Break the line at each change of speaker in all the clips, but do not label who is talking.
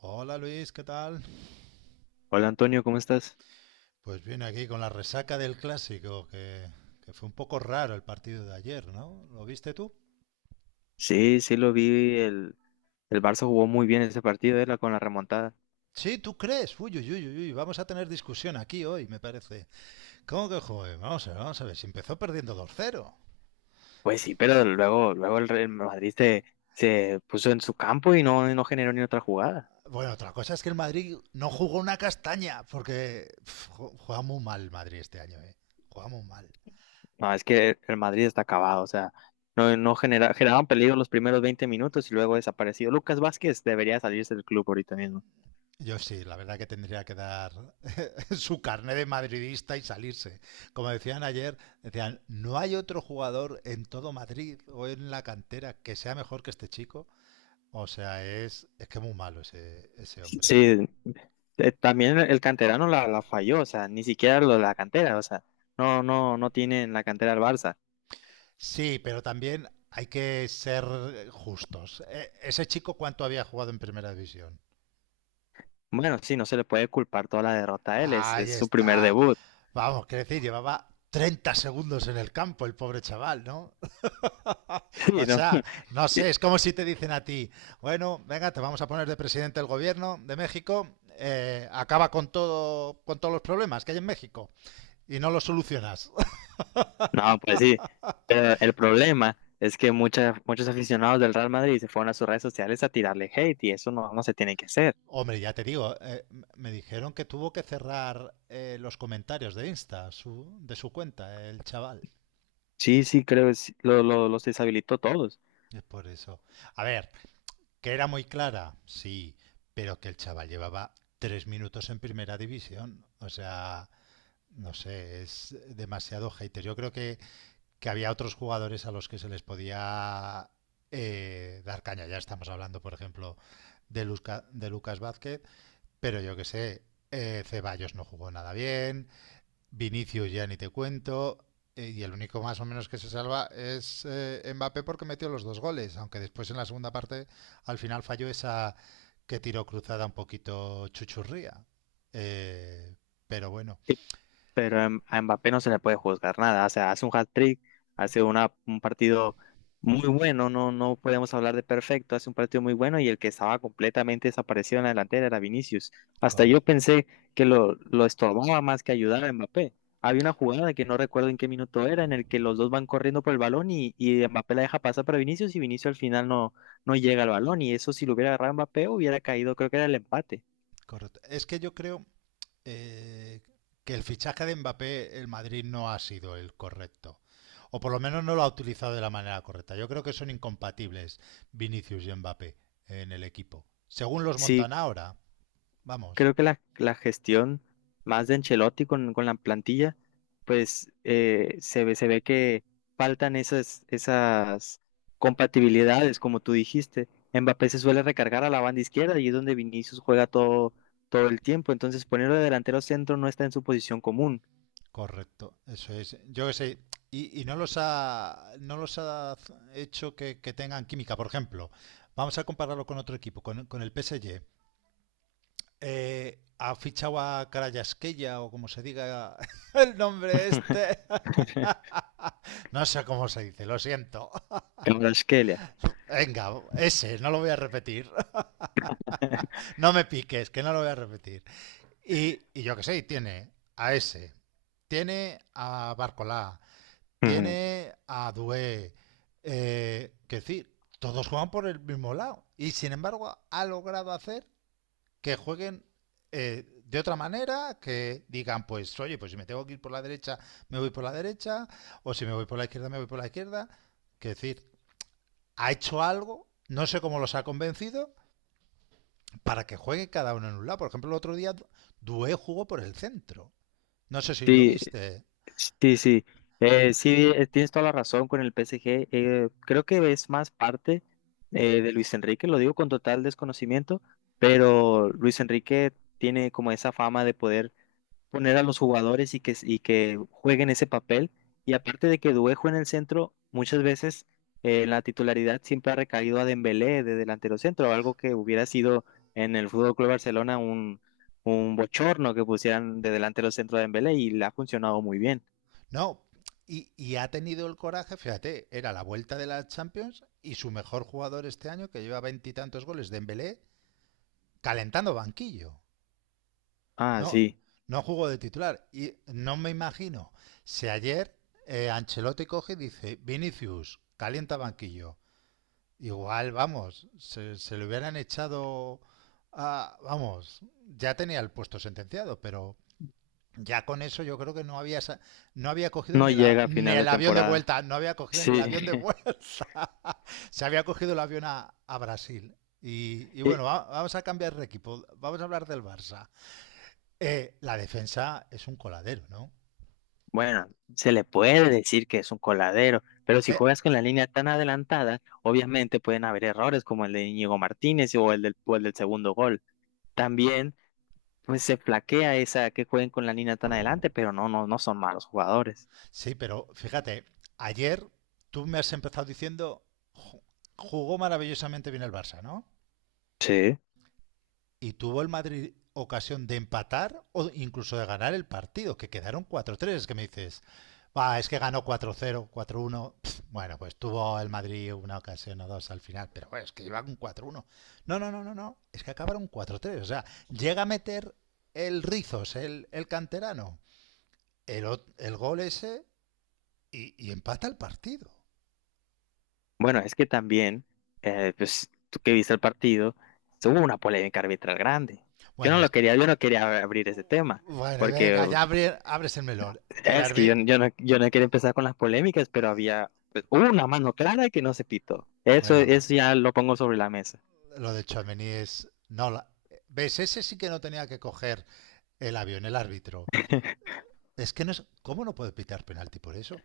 Hola Luis, ¿qué tal?
Hola Antonio, ¿cómo estás?
Pues bien, aquí con la resaca del clásico, que fue un poco raro el partido de ayer, ¿no? ¿Lo viste tú?
Sí, sí lo vi, el Barça jugó muy bien ese partido, era con la remontada.
Sí, ¿tú crees? Uy, uy, uy, uy, uy, vamos a tener discusión aquí hoy, me parece. ¿Cómo que joder? Vamos a ver, si empezó perdiendo 2-0.
Pues sí, pero luego el Real Madrid se puso en su campo y no generó ni otra jugada.
Bueno, otra cosa es que el Madrid no jugó una castaña, porque juega muy mal el Madrid este año, ¿eh? Juega muy mal.
No, es que el Madrid está acabado, o sea, no genera, generaban peligro los primeros 20 minutos y luego desapareció. Lucas Vázquez debería salirse del club ahorita mismo.
Yo sí, la verdad que tendría que dar su carné de madridista y salirse. Como decían ayer, decían, no hay otro jugador en todo Madrid o en la cantera que sea mejor que este chico. O sea, es que muy malo ese hombre.
Sí, también el canterano la falló, o sea, ni siquiera lo de la cantera, o sea, no tiene en la cantera el Barça.
Sí, pero también hay que ser justos. Ese chico, ¿cuánto había jugado en primera división?
Bueno, sí, no se le puede culpar toda la derrota a él,
Ahí
es su primer
está.
debut.
Vamos, quiero decir, llevaba 30 segundos en el campo el pobre chaval, ¿no? O
Sí, ¿no?
sea, no
Y-
sé, es como si te dicen a ti, bueno, venga, te vamos a poner de presidente del gobierno de México, acaba con todo, con todos los problemas que hay en México y no los solucionas.
No, pues sí. Pero el problema es que muchos aficionados del Real Madrid se fueron a sus redes sociales a tirarle hate y eso no, no se tiene que hacer.
Hombre, ya te digo, me dijeron que tuvo que cerrar los comentarios de Insta, de su cuenta, el chaval.
Sí, sí, creo que sí, los deshabilitó a todos.
Es por eso. A ver, que era muy clara, sí, pero que el chaval llevaba 3 minutos en primera división. O sea, no sé, es demasiado hater. Yo creo que había otros jugadores a los que se les podía dar caña. Ya estamos hablando, por ejemplo, de Lucas Vázquez, pero yo que sé, Ceballos no jugó nada bien, Vinicius ya ni te cuento, y el único más o menos que se salva es Mbappé porque metió los dos goles, aunque después en la segunda parte al final falló esa que tiró cruzada un poquito chuchurría. Eh, pero bueno,
Pero a a Mbappé no se le puede juzgar nada. O sea, hace un hat-trick, hace un partido muy bueno, no, no podemos hablar de perfecto, hace un partido muy bueno y el que estaba completamente desaparecido en la delantera era Vinicius. Hasta yo
correcto,
pensé que lo estorbaba más que ayudar a Mbappé. Había una jugada que no recuerdo en qué minuto era, en el que los dos van corriendo por el balón y Mbappé la deja pasar para Vinicius y Vinicius al final no llega al balón. Y eso si lo hubiera agarrado Mbappé hubiera caído, creo que era el empate.
correcto. Es que yo creo eh, que el fichaje de Mbappé, el Madrid no ha sido el correcto. O por lo menos no lo ha utilizado de la manera correcta. Yo creo que son incompatibles Vinicius y Mbappé en el equipo. Según los
Sí,
montan ahora, vamos,
creo que la gestión más de Ancelotti con la plantilla, pues se ve que faltan esas compatibilidades, como tú dijiste. Mbappé se suele recargar a la banda izquierda y es donde Vinicius juega todo el tiempo. Entonces, ponerlo de delantero centro no está en su posición común.
correcto. Eso es. Yo qué sé. Y no los ha hecho que tengan química. Por ejemplo, vamos a compararlo con otro equipo, con el PSG. Ha fichado a Carayasqueya, o como se diga el nombre este. No sé cómo se dice, lo siento.
Kvaratskhelia.
Venga, ese, no lo voy a repetir. No me piques, que no lo voy a repetir. Y yo qué sé, tiene a ese, tiene a Barcolá,
Ujú.
tiene a Dué. Que decir, todos juegan por el mismo lado. Y sin embargo, ha logrado hacer que jueguen de otra manera, que digan, pues, oye, pues si me tengo que ir por la derecha, me voy por la derecha, o si me voy por la izquierda, me voy por la izquierda. Que decir, ha hecho algo, no sé cómo los ha convencido, para que juegue cada uno en un lado. Por ejemplo, el otro día Dué jugó por el centro. No sé si lo
Sí,
viste.
sí, sí, sí, tienes toda la razón con el PSG. Creo que es más parte de Luis Enrique, lo digo con total desconocimiento, pero Luis Enrique tiene como esa fama de poder poner a los jugadores y y que jueguen ese papel. Y aparte de que Duejo en el centro, muchas veces la titularidad siempre ha recaído a Dembélé de delantero centro, algo que hubiera sido en el Fútbol Club Barcelona un bochorno que pusieran de delantero centro a Dembélé y le ha funcionado muy bien.
No, y, ha tenido el coraje, fíjate, era la vuelta de la Champions y su mejor jugador este año, que lleva veintitantos goles, Dembélé, calentando banquillo.
Ah,
No,
sí,
no jugó de titular. Y no me imagino si ayer Ancelotti coge y dice, Vinicius, calienta banquillo. Igual, vamos, se lo hubieran echado a, vamos, ya tenía el puesto sentenciado, pero ya con eso yo creo que no había cogido
no
ni, la,
llega a
ni
final de
el avión de
temporada.
vuelta, no había cogido
Sí,
ni el avión de vuelta. Se había cogido el avión a Brasil. Y
Y,
bueno, vamos a cambiar de equipo, vamos a hablar del Barça. La defensa es un coladero, ¿no?
bueno, se le puede decir que es un coladero, pero si
Eh,
juegas con la línea tan adelantada, obviamente pueden haber errores como el de Íñigo Martínez o el o el del segundo gol. También, pues se flaquea esa que jueguen con la línea tan adelante, pero no son malos jugadores.
sí, pero fíjate, ayer tú me has empezado diciendo, "Ju- Jugó maravillosamente bien el Barça, ¿no?"
Sí.
y tuvo el Madrid ocasión de empatar o incluso de ganar el partido, que quedaron 4-3, es que me dices, va, es que ganó 4-0, 4-1. Bueno, pues tuvo el Madrid una ocasión o dos al final, pero bueno, es que iba con 4-1. No, no, no, no, no, es que acabaron 4-3, o sea, llega a meter el Rizos, el canterano, el, el gol ese y empata el partido.
Bueno, es que también, pues tú que viste el partido, hubo una polémica arbitral grande. Yo
Bueno,
no lo quería, yo no quería abrir ese tema,
Bueno,
porque
venga, ya abres el melón.
es que yo yo no quería empezar con las polémicas, pero había, pues, hubo una mano clara que no se pitó. Eso,
Bueno,
eso ya lo pongo sobre la mesa.
lo de Tchouaméni es. No, ¿ves? Ese sí que no tenía que coger el avión, el árbitro. Es que no es. ¿Cómo no puede pitar penalti por eso?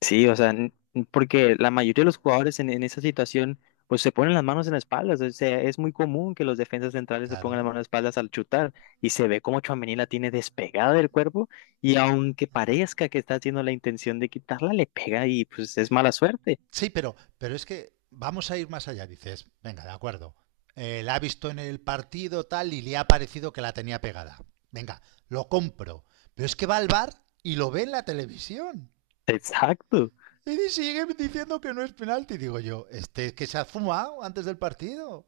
Sí, o sea, porque la mayoría de los jugadores en esa situación, pues se ponen las manos en la espalda. O sea, es muy común que los defensas centrales se pongan las
Claro.
manos en la espaldas al chutar y se ve como Tchouaméni la tiene despegada del cuerpo y aunque parezca que está haciendo la intención de quitarla, le pega y pues es mala suerte.
Sí, pero es que vamos a ir más allá. Dices, venga, de acuerdo. La ha visto en el partido tal y le ha parecido que la tenía pegada. Venga, lo compro. Pero es que va al bar y lo ve en la televisión.
Exacto.
Y sigue diciendo que no es penalti. Digo yo, este que se ha fumado antes del partido,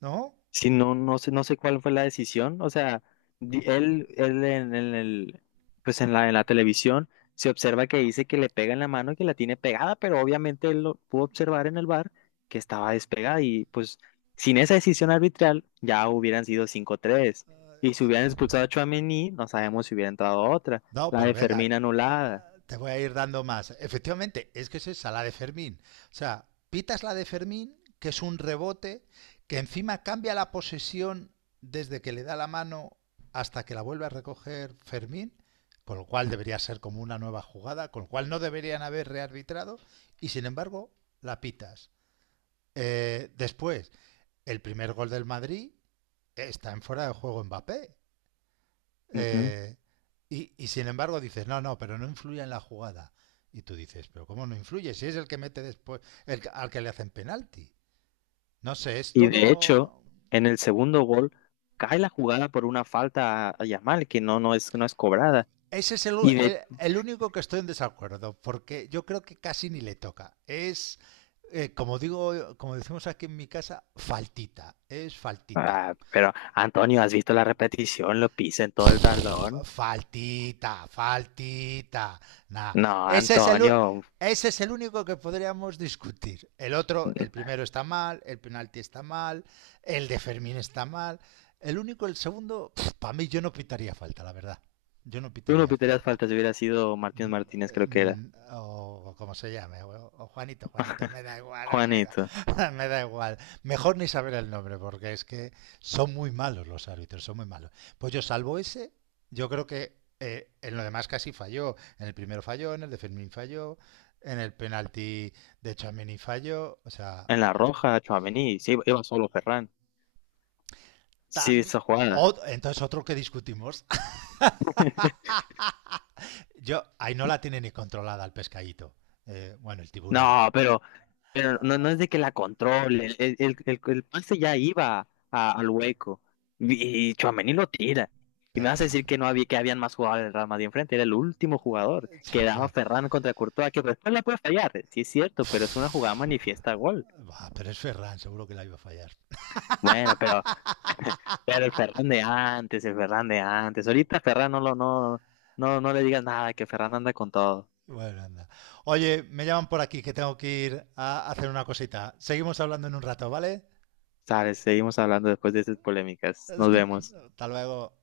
¿no?
Sí, no, no sé, no sé cuál fue la decisión. O sea, él pues en en la televisión se observa que dice que le pega en la mano y que la tiene pegada, pero obviamente él lo pudo observar en el bar que estaba despegada y pues sin esa decisión arbitral ya hubieran sido 5-3. Y si hubieran expulsado a Tchouaméni, no sabemos si hubiera entrado otra.
No,
La
pero
de
venga,
Fermín anulada.
te voy a ir dando más. Efectivamente, es que es esa, la de Fermín. O sea, pitas la de Fermín, que es un rebote, que encima cambia la posesión desde que le da la mano hasta que la vuelve a recoger Fermín, con lo cual debería ser como una nueva jugada, con lo cual no deberían haber rearbitrado, y sin embargo, la pitas. Después, el primer gol del Madrid está en fuera de juego Mbappé.
Ujú.
Eh, y sin embargo dices, no, no, pero no influye en la jugada. Y tú dices, pero ¿cómo no influye? Si es el que mete después, al que le hacen penalti. No sé, es
Y de hecho,
todo.
en el segundo gol cae la jugada por una falta a Yamal que no es cobrada.
Ese es el,
Y
el-
de
el único que estoy en desacuerdo, porque yo creo que casi ni le toca. Es, como digo, como decimos aquí en mi casa, faltita. Es faltita.
Ah, pero Antonio, ¿has visto la repetición? Lo pisa en todo el talón.
Faltita, faltita. Nah.
No,
Ese es el,
Antonio,
ese es el único que podríamos discutir. El otro,
tú
el primero está mal, el penalti está mal, el de Fermín está mal. El único, el segundo, para mí yo no pitaría falta, la verdad. Yo no
no
pitaría
pitarías
falta.
faltas, hubiera sido Martínez
Mm,
Martínez, creo que era.
o como se llame, o, Juanito, Juanito, me da igual, o sea,
Juanito,
me da igual. Mejor ni saber el nombre, porque es que son muy malos los árbitros, son muy malos. Pues yo salvo ese, yo creo que en lo demás casi falló. En el primero falló, en el de Fermín falló, en el penalti de Chamini falló, o sea,
en la roja, Tchouaméni, sí, iba solo Ferran. Sí,
también.
esa jugada.
Entonces otro que discutimos, yo, ahí no la tiene ni controlada el pescadito, bueno, el tiburón,
No, pero no, no es de que la controle. El pase ya iba al hueco. Y Tchouaméni lo tira. Y me
pero,
vas a decir que no había, que habían más jugadores del Real Madrid enfrente. Era el último jugador. Quedaba
pero
Ferran contra Courtois, que después la puede fallar. Sí, es cierto, pero es una jugada manifiesta gol.
Bah, pero es Ferran, seguro que la iba a fallar.
Bueno, pero, pero el Ferran de antes, el Ferran de antes. Ahorita Ferran no lo, no, no, no le digas nada, que Ferran anda con todo.
Bueno, anda. Oye, me llaman por aquí que tengo que ir a hacer una cosita. Seguimos hablando en un rato, ¿vale?
Sabes, seguimos hablando después de esas polémicas. Nos vemos.
Hasta luego.